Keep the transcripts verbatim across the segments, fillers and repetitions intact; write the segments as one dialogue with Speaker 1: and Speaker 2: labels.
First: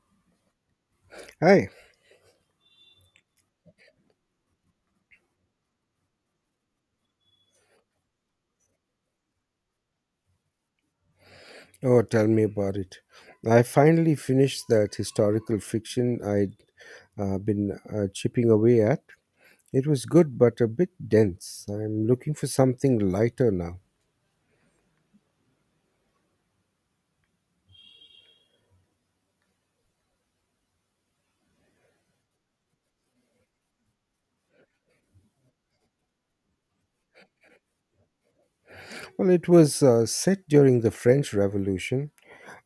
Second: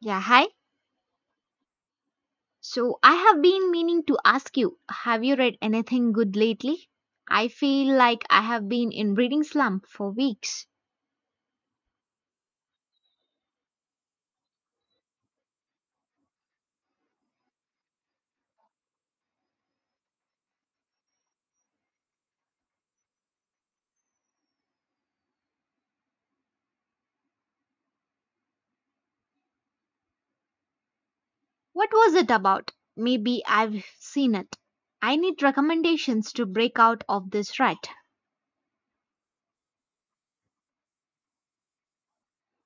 Speaker 1: Yeah, hi.
Speaker 2: Hi.
Speaker 1: So I have been meaning to ask you, have you read anything good lately? I feel like I have been in reading slump for weeks.
Speaker 2: Oh, tell me about it. I finally finished that historical fiction I'd uh, been uh, chipping away at. It was good, but a bit dense. I'm looking for something lighter now.
Speaker 1: What was it about? Maybe I've seen it. I need recommendations to break out of this rut.
Speaker 2: Well, it was uh, set during the French Revolution,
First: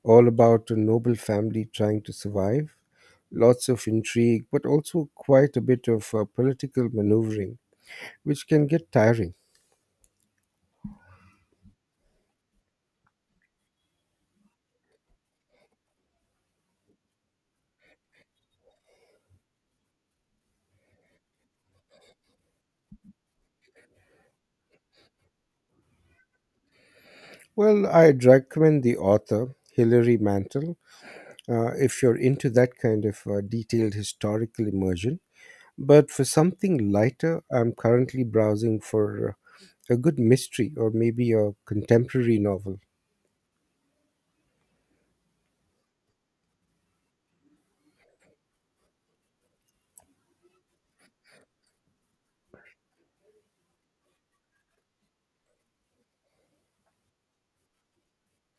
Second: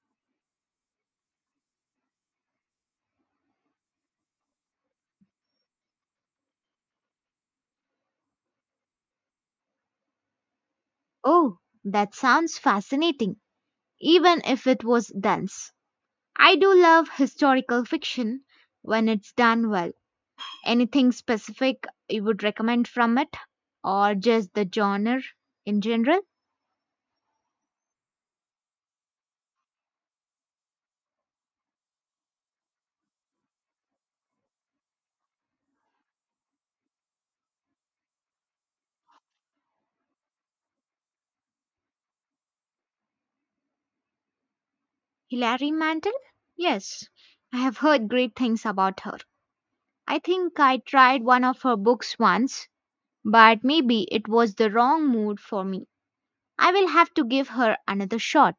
Speaker 2: all about a noble family trying to survive. Lots of intrigue, but also quite a bit of uh, political maneuvering, which can get tiring.
Speaker 1: Oh, that sounds fascinating, even if it was dense. I do love historical fiction when it's done well. Anything specific you would recommend from it, or just the genre in general?
Speaker 2: Well, I'd recommend the author, Hilary Mantel. Uh, if you're into that kind of uh, detailed historical immersion. But for something lighter, I'm currently browsing for uh, a good mystery or maybe a contemporary novel.
Speaker 1: Hilary Mantel? Yes, I have heard great things about her. I think I tried one of her books once, but maybe it was the wrong mood for me. I will have to give her another shot.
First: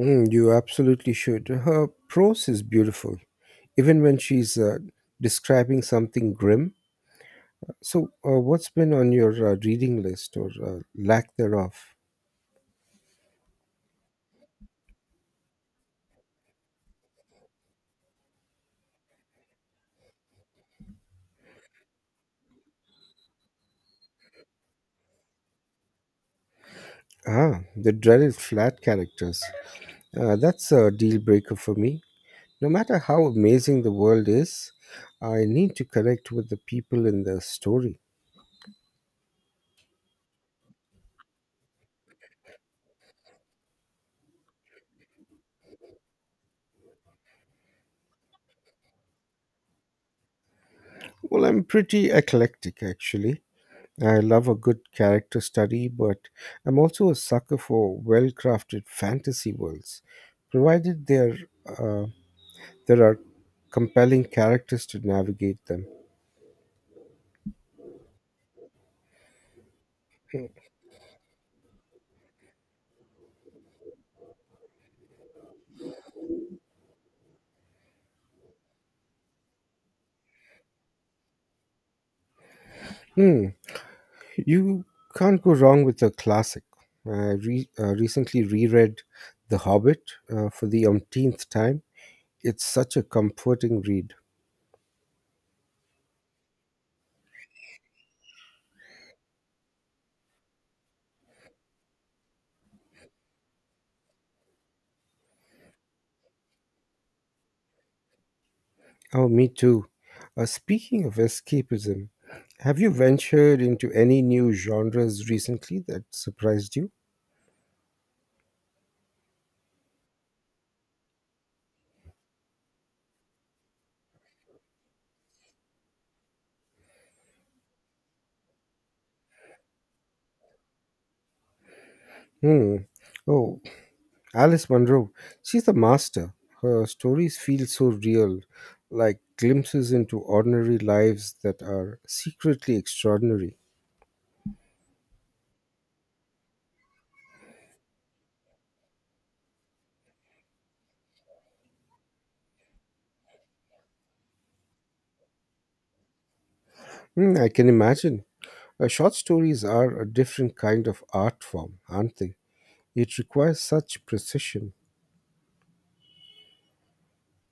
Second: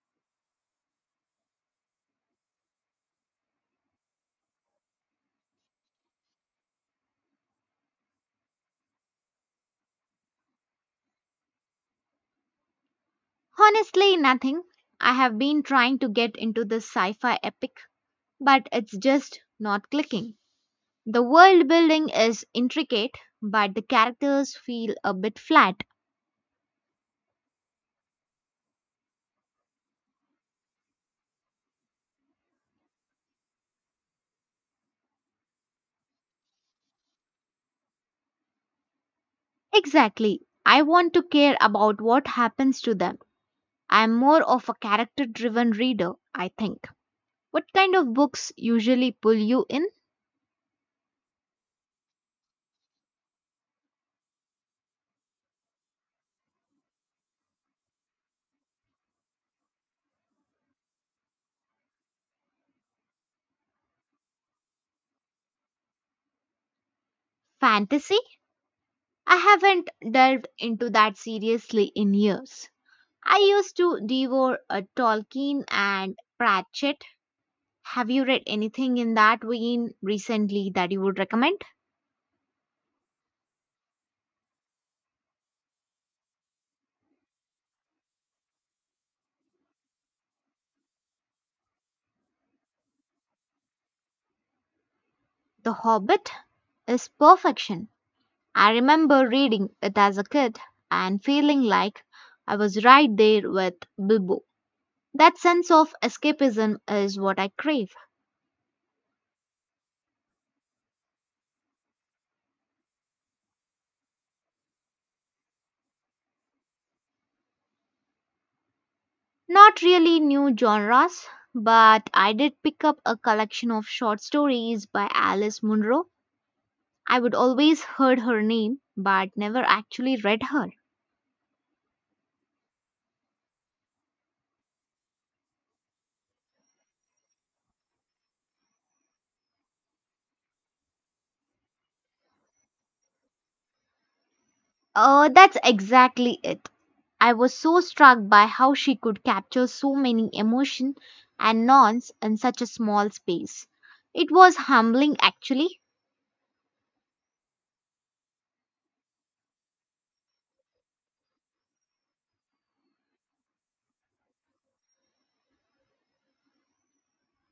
Speaker 2: Mm, you absolutely should. Her prose is beautiful, even when she's uh, describing something grim. So, uh, what's been on your uh, reading list or uh, lack thereof?
Speaker 1: Honestly, nothing. I have been trying to get into this sci fi epic, but it's just not clicking. The world building is intricate, but the characters feel a bit flat.
Speaker 2: Ah, the dreaded flat characters. Uh, that's a deal breaker for me. No matter how amazing the world is, I need to connect with the people in the story.
Speaker 1: Exactly. I want to care about what happens to them. I'm more of a character driven reader, I think. What kind of books usually pull you in?
Speaker 2: Well, I'm pretty eclectic actually. I love a good character study, but I'm also a sucker for well crafted fantasy worlds, provided there, uh, there are compelling characters to navigate them.
Speaker 1: Fantasy? I haven't delved into that seriously in years. I used to devour a Tolkien and Pratchett. Have you read anything in that vein recently that you would recommend?
Speaker 2: Hmm, you can't go wrong with a classic. I re- uh, recently reread The Hobbit uh, for the umpteenth time. It's such a comforting read.
Speaker 1: The Hobbit is perfection. I remember reading it as a kid and feeling like I was right there with Bilbo. That sense of escapism is what I crave.
Speaker 2: Oh, me too. Uh, speaking of escapism, have you ventured into any new genres recently that surprised you?
Speaker 1: Not really new genres, but I did pick up a collection of short stories by Alice Munro. I would always heard her name, but never actually read her.
Speaker 2: Hmm. Oh, Alice Munro. She's a master. Her stories feel so real, like glimpses into ordinary lives that are secretly extraordinary.
Speaker 1: Oh, that's exactly it. I was so struck by how she could capture so many emotion and nuance in such a small space. It was humbling actually.
Speaker 2: Hmm, I can imagine. Uh, short stories are a different kind of art form, aren't they? It requires such precision.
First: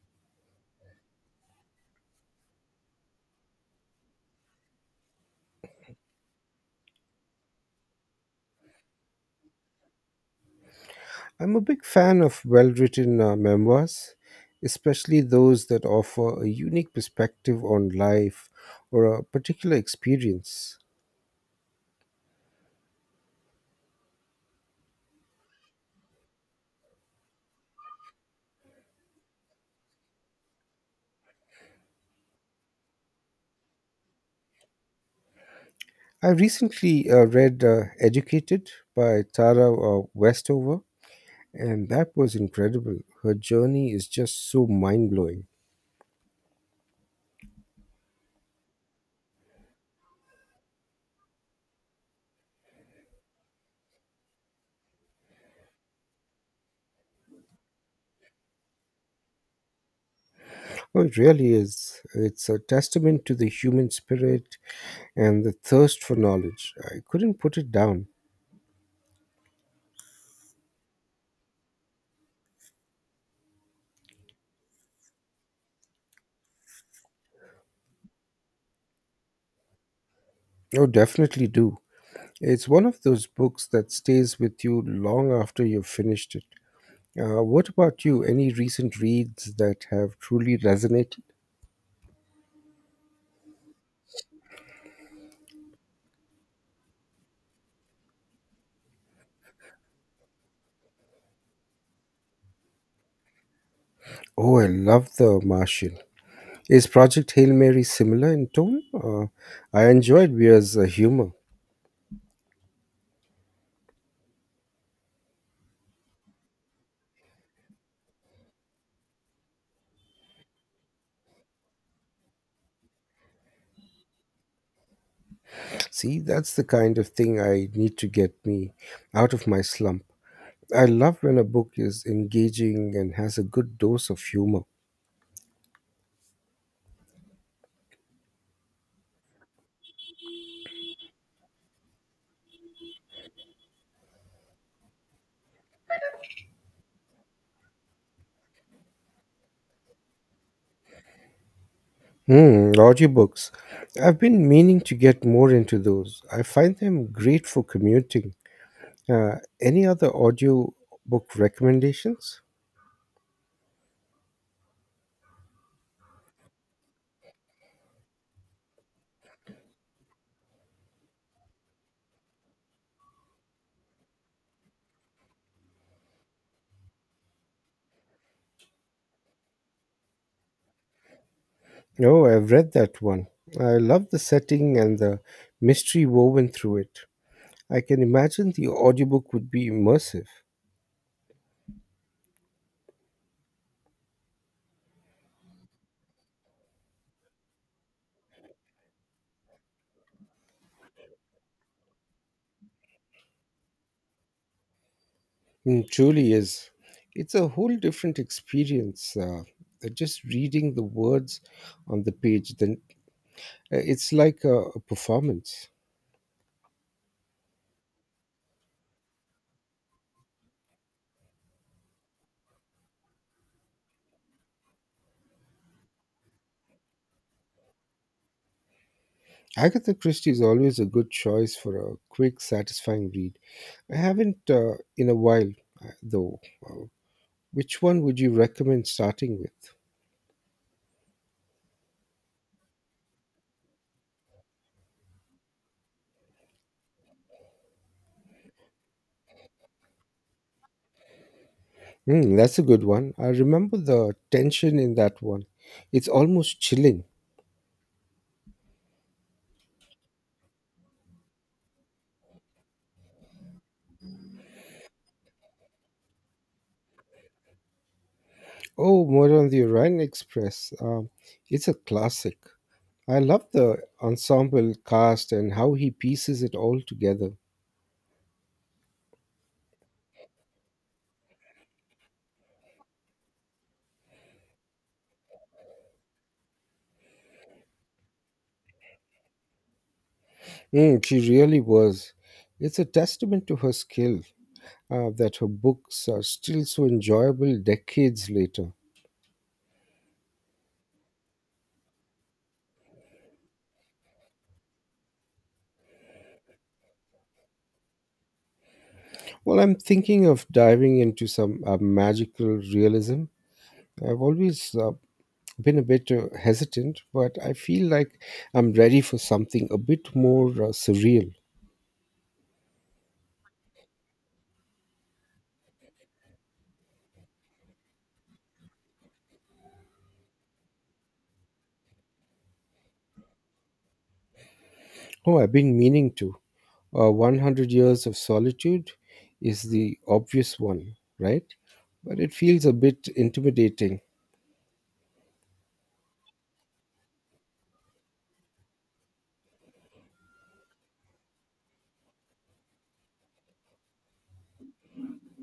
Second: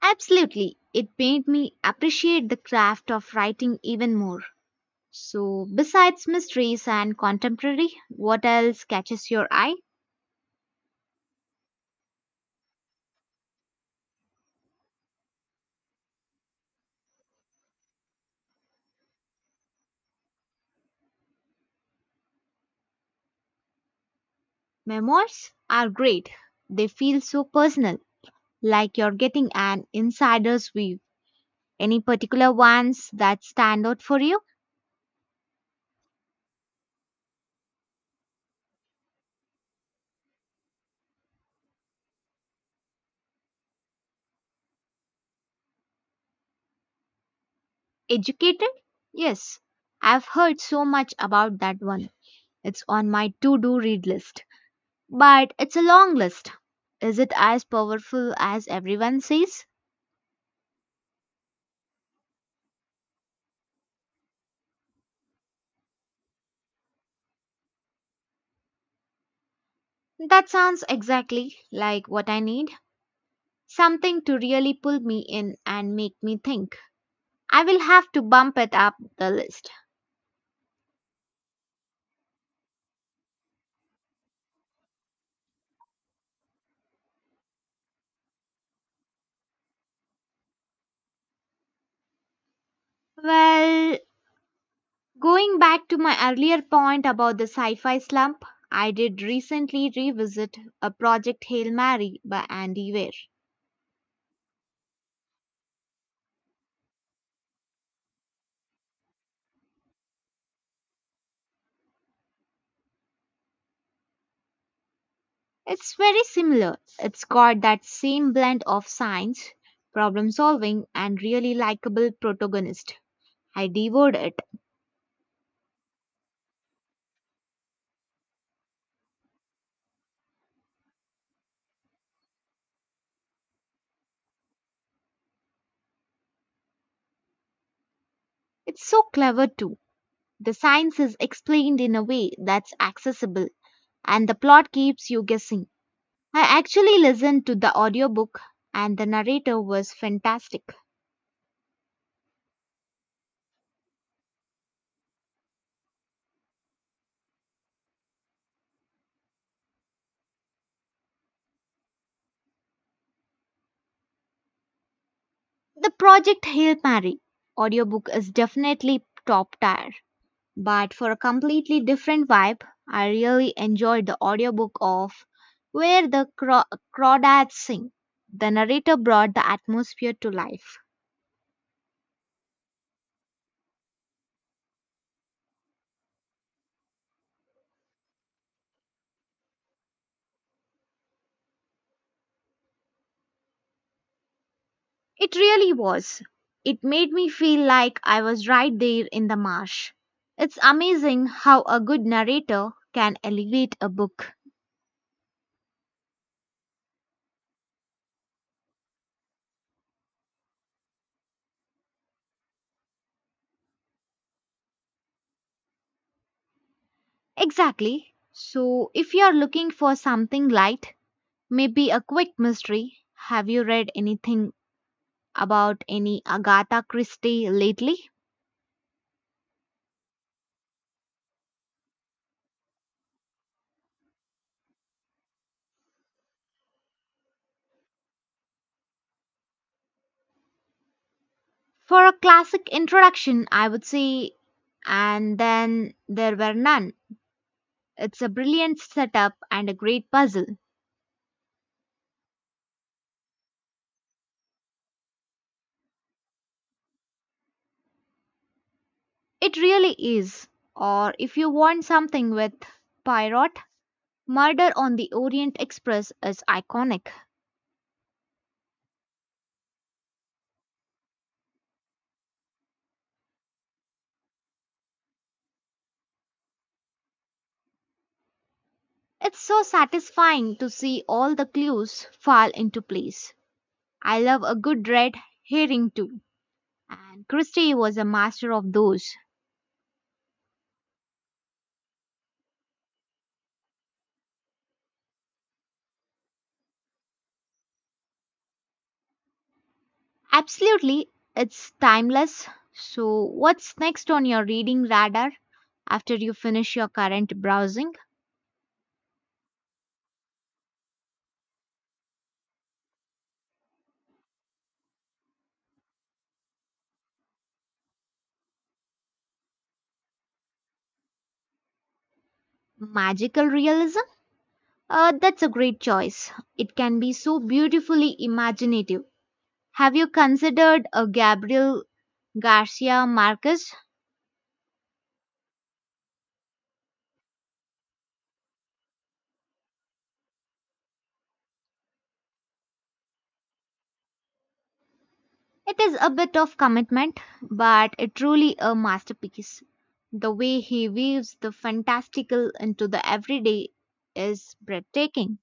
Speaker 1: Absolutely. It made me appreciate the craft of writing even more. So, besides mysteries and contemporary, what else catches your eye?
Speaker 2: I'm a big fan of well written uh, memoirs, especially those that offer a unique perspective on life or a particular experience.
Speaker 1: Memoirs are great. They feel so personal, like you're getting an insider's view. Any particular ones that stand out for you?
Speaker 2: I recently uh, read uh, Educated by Tara uh, Westover, and that was incredible. Her journey is just so mind blowing.
Speaker 1: Educated? Yes, I've heard so much about that one. It's on my to do read list, but it's a long list. Is it as powerful as everyone says?
Speaker 2: Oh, it really is. It's a testament to the human spirit and the thirst for knowledge. I couldn't put it down.
Speaker 1: That sounds exactly like what I need. Something to really pull me in and make me think. I will have to bump it up the list.
Speaker 2: Oh, definitely do. It's one of those books that stays with you long after you've finished it. Uh, what about you? Any recent reads that have truly resonated?
Speaker 1: Well, going back to my earlier point about the sci fi slump, I did recently revisit a project Hail Mary by Andy Weir.
Speaker 2: Oh, I love The Martian. Is Project Hail Mary similar in tone? Uh, I enjoyed Weir's uh, humor.
Speaker 1: It's very similar. It's got that same blend of science, problem solving, and really likable protagonist. I devoured it.
Speaker 2: See, that's the kind of thing I need to get me out of my slump. I love when a book is engaging and has a good dose of humor.
Speaker 1: It's so clever too. The science is explained in a way that's accessible and the plot keeps you guessing. I actually listened to the audiobook and the narrator was fantastic.
Speaker 2: Hmm, audiobooks. I've been meaning to get more into those. I find them great for commuting. Uh, any other audio book recommendations?
Speaker 1: The Project Hail Mary audiobook is definitely top tier, but for a completely different vibe, I really enjoyed the audiobook of Where the Craw- Crawdads Sing. The narrator brought the atmosphere to life.
Speaker 2: Oh, I've read that one. I love the setting and the mystery woven through it. I can imagine the audiobook would be immersive.
Speaker 1: It really was. It made me feel like I was right there in the marsh. It's amazing how a good narrator can elevate a book.
Speaker 2: Mm, truly is. It's a whole different experience. Uh, just reading the words on the page, then uh, it's like a, a performance.
Speaker 1: Exactly. So, if you're looking for something light, maybe a quick mystery, have you read anything about any Agatha Christie lately?
Speaker 2: Agatha Christie is always a good choice for a quick, satisfying read. I haven't uh, in a while, uh, though. Uh, which one would you recommend starting with?
Speaker 1: For a classic introduction, I would say, and then there were none. It's a brilliant setup and a great puzzle.
Speaker 2: Hmm, that's a good one. I remember the tension in that one. It's almost chilling.
Speaker 1: It really is. Or if you want something with Poirot, Murder on the Orient Express is iconic.
Speaker 2: Oh, more on the Orient Express. Um, it's a classic. I love the ensemble cast and how he pieces it all together.
Speaker 1: It's so satisfying to see all the clues fall into place. I love a good red herring too, and Christie was a master of those.
Speaker 2: Hmm, she really was. It's a testament to her skill. Uh, that her books are still so enjoyable decades later.
Speaker 1: Absolutely, it's timeless. So, what's next on your reading radar after you finish your current browsing?
Speaker 2: Well, I'm thinking of diving into some uh, magical realism. I've always uh, been a bit uh, hesitant, but I feel like I'm ready for something a bit more uh, surreal.
Speaker 1: Magical realism? Uh, that's a great choice. It can be so beautifully imaginative. Have you considered a Gabriel Garcia Marquez?
Speaker 2: Oh, I've been meaning to. Uh, one hundred Years of Solitude is the obvious one, right? But it feels a bit intimidating.
Speaker 1: It is a bit of commitment, but it truly a masterpiece. The way he weaves the fantastical into the everyday is breathtaking.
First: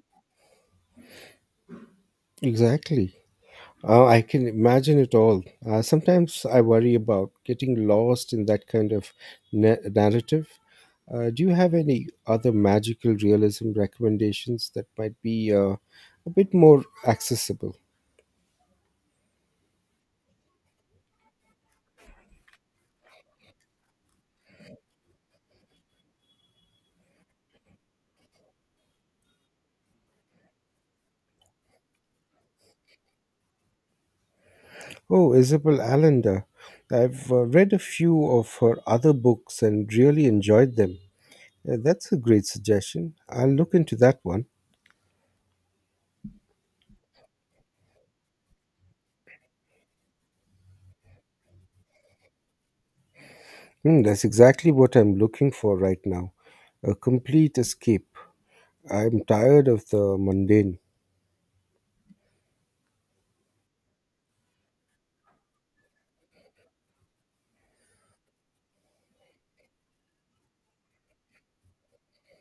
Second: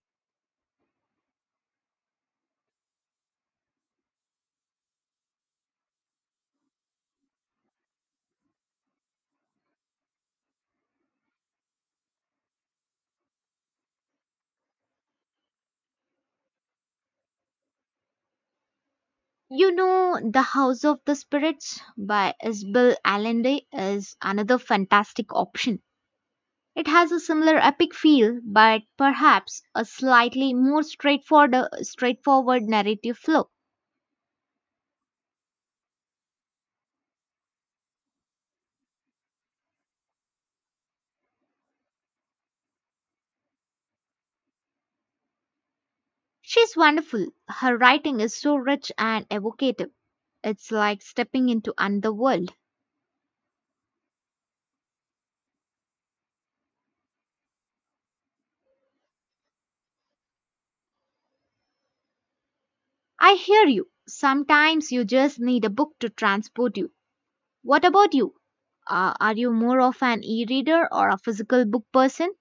Speaker 2: Exactly. Uh, I can imagine it all. Uh, sometimes I worry about getting lost in that kind of na- narrative. Uh, do you have any other magical realism recommendations that might be uh, a bit more accessible?
Speaker 1: You know, The House of the Spirits by Isabel Allende is another fantastic option. It has a similar epic feel, but perhaps a slightly more straightforward, straightforward narrative flow.
Speaker 2: Oh, Isabel Allender. I've uh, read a few of her other books and really enjoyed them. Uh, that's a great suggestion. I'll look into that one.
Speaker 1: She's wonderful. Her writing is so rich and evocative. It's like stepping into another world.
Speaker 2: Hmm, that's exactly what I'm looking for right now, a complete escape. I'm tired of the mundane.
Speaker 1: I hear you. Sometimes you just need a book to transport you. What about you? Uh, are you more of an e reader or a physical book person?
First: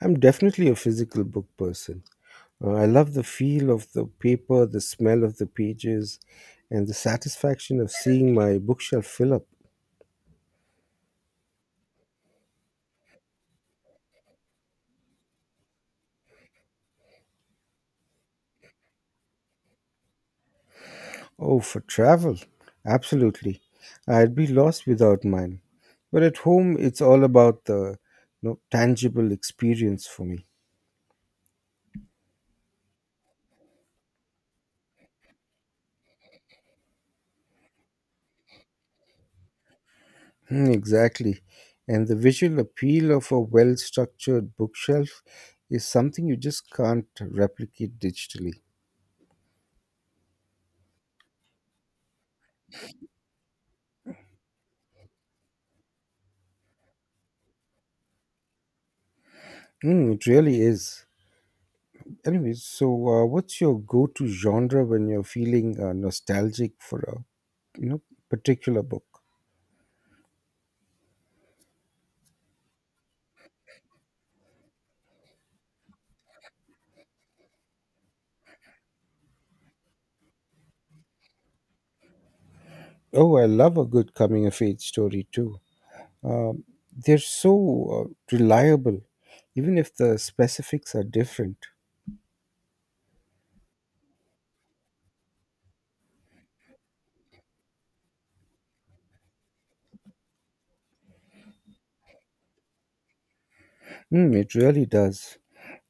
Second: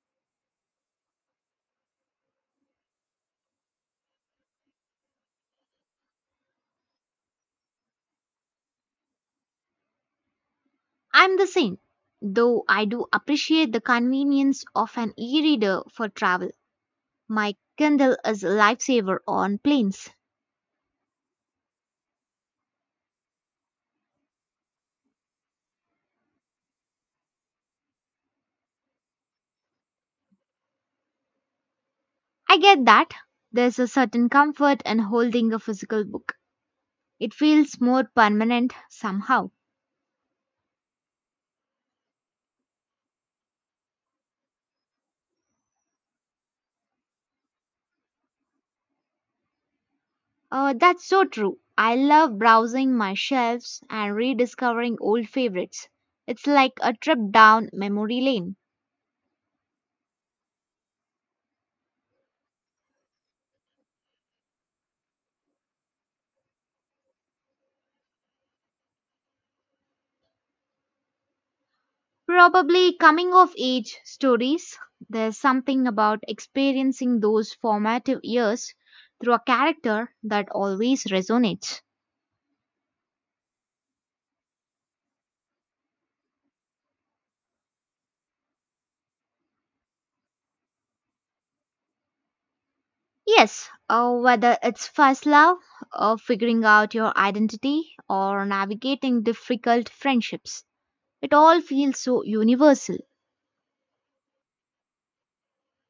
Speaker 2: I'm definitely a physical book person. Uh, I love the feel of the paper, the smell of the pages, and the satisfaction of seeing my bookshelf fill up.
Speaker 1: I'm the same, though I do appreciate the convenience of an e reader for travel. My Kindle is a lifesaver on planes.
Speaker 2: Oh, for travel, absolutely. I'd be lost without mine. But at home, it's all about the, you know, tangible experience for me.
Speaker 1: I get that. There's a certain comfort in holding a physical book. It feels more permanent somehow.
Speaker 2: Hmm, exactly. And the visual appeal of a well structured bookshelf is something you just can't replicate digitally.
Speaker 1: Uh, that's so true. I love browsing my shelves and rediscovering old favorites. It's like a trip down memory lane.
Speaker 2: Mm, it really is. Anyway, so uh, what's your go-to genre when you're feeling uh, nostalgic for a, you know particular book?
Speaker 1: Probably coming of age stories. There's something about experiencing those formative years through a character that always resonates.
Speaker 2: Oh, I love a good coming-of-age story too. Um, they're so uh, reliable, even if the specifics are different.
Speaker 1: Yes, uh, whether it's first love, or figuring out your identity, or navigating difficult friendships, it all feels so universal.
Speaker 2: Mm, it really does.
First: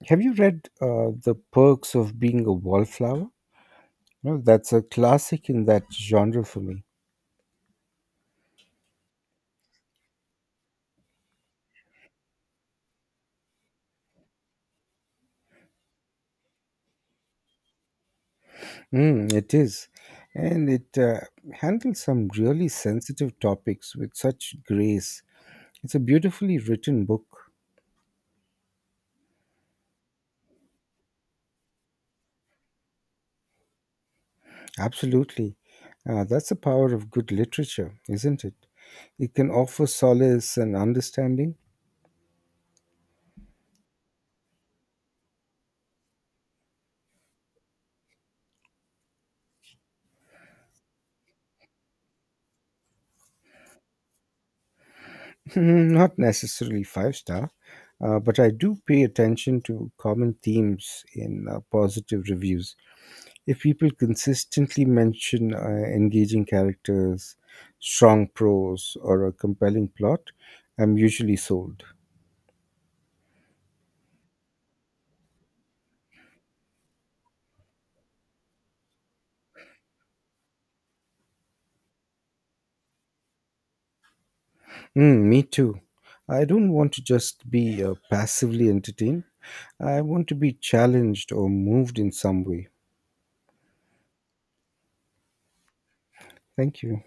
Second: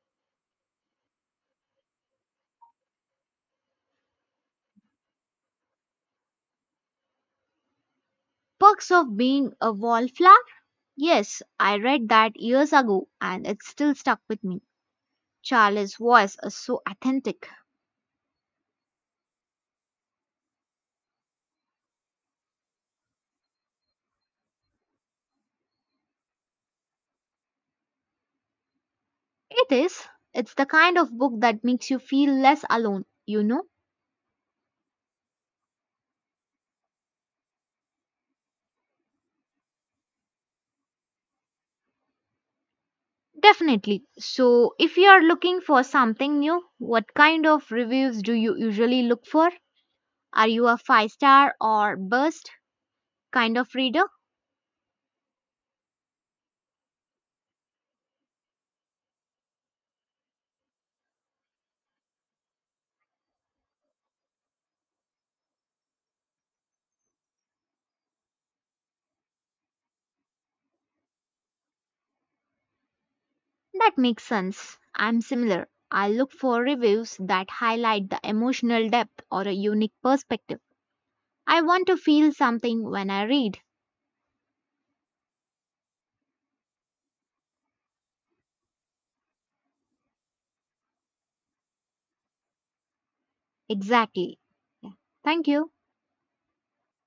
Speaker 2: Have you read uh, The Perks of Being a Wallflower? No, that's a classic in that genre for me.
Speaker 1: Perks of being a wallflower? Yes, I read that years ago and it still stuck with me. Charlie's voice is so authentic.
Speaker 2: Mm, it is. And it uh, handles some really sensitive topics with such grace. It's a beautifully written book.
Speaker 1: It is. It's the kind of book that makes you feel less alone, you know?
Speaker 2: Absolutely. Uh, that's the power of good literature, isn't it? It can offer solace and understanding.
Speaker 1: Definitely. So, if you are looking for something new, what kind of reviews do you usually look for? Are you a five star or burst kind of reader?
Speaker 2: Not necessarily five star, uh, but I do pay attention to common themes in uh, positive reviews. If people consistently mention uh, engaging characters, strong prose, or a compelling plot, I'm usually sold.
Speaker 1: That makes sense. I'm similar. I look for reviews that highlight the emotional depth or a unique perspective. I want to feel something when I read.
Speaker 2: Mm, me too. I don't want to just be uh, passively entertained. I want to be challenged or moved in some way.
Speaker 1: Exactly. Yeah. Thank you.
Speaker 2: Thank you.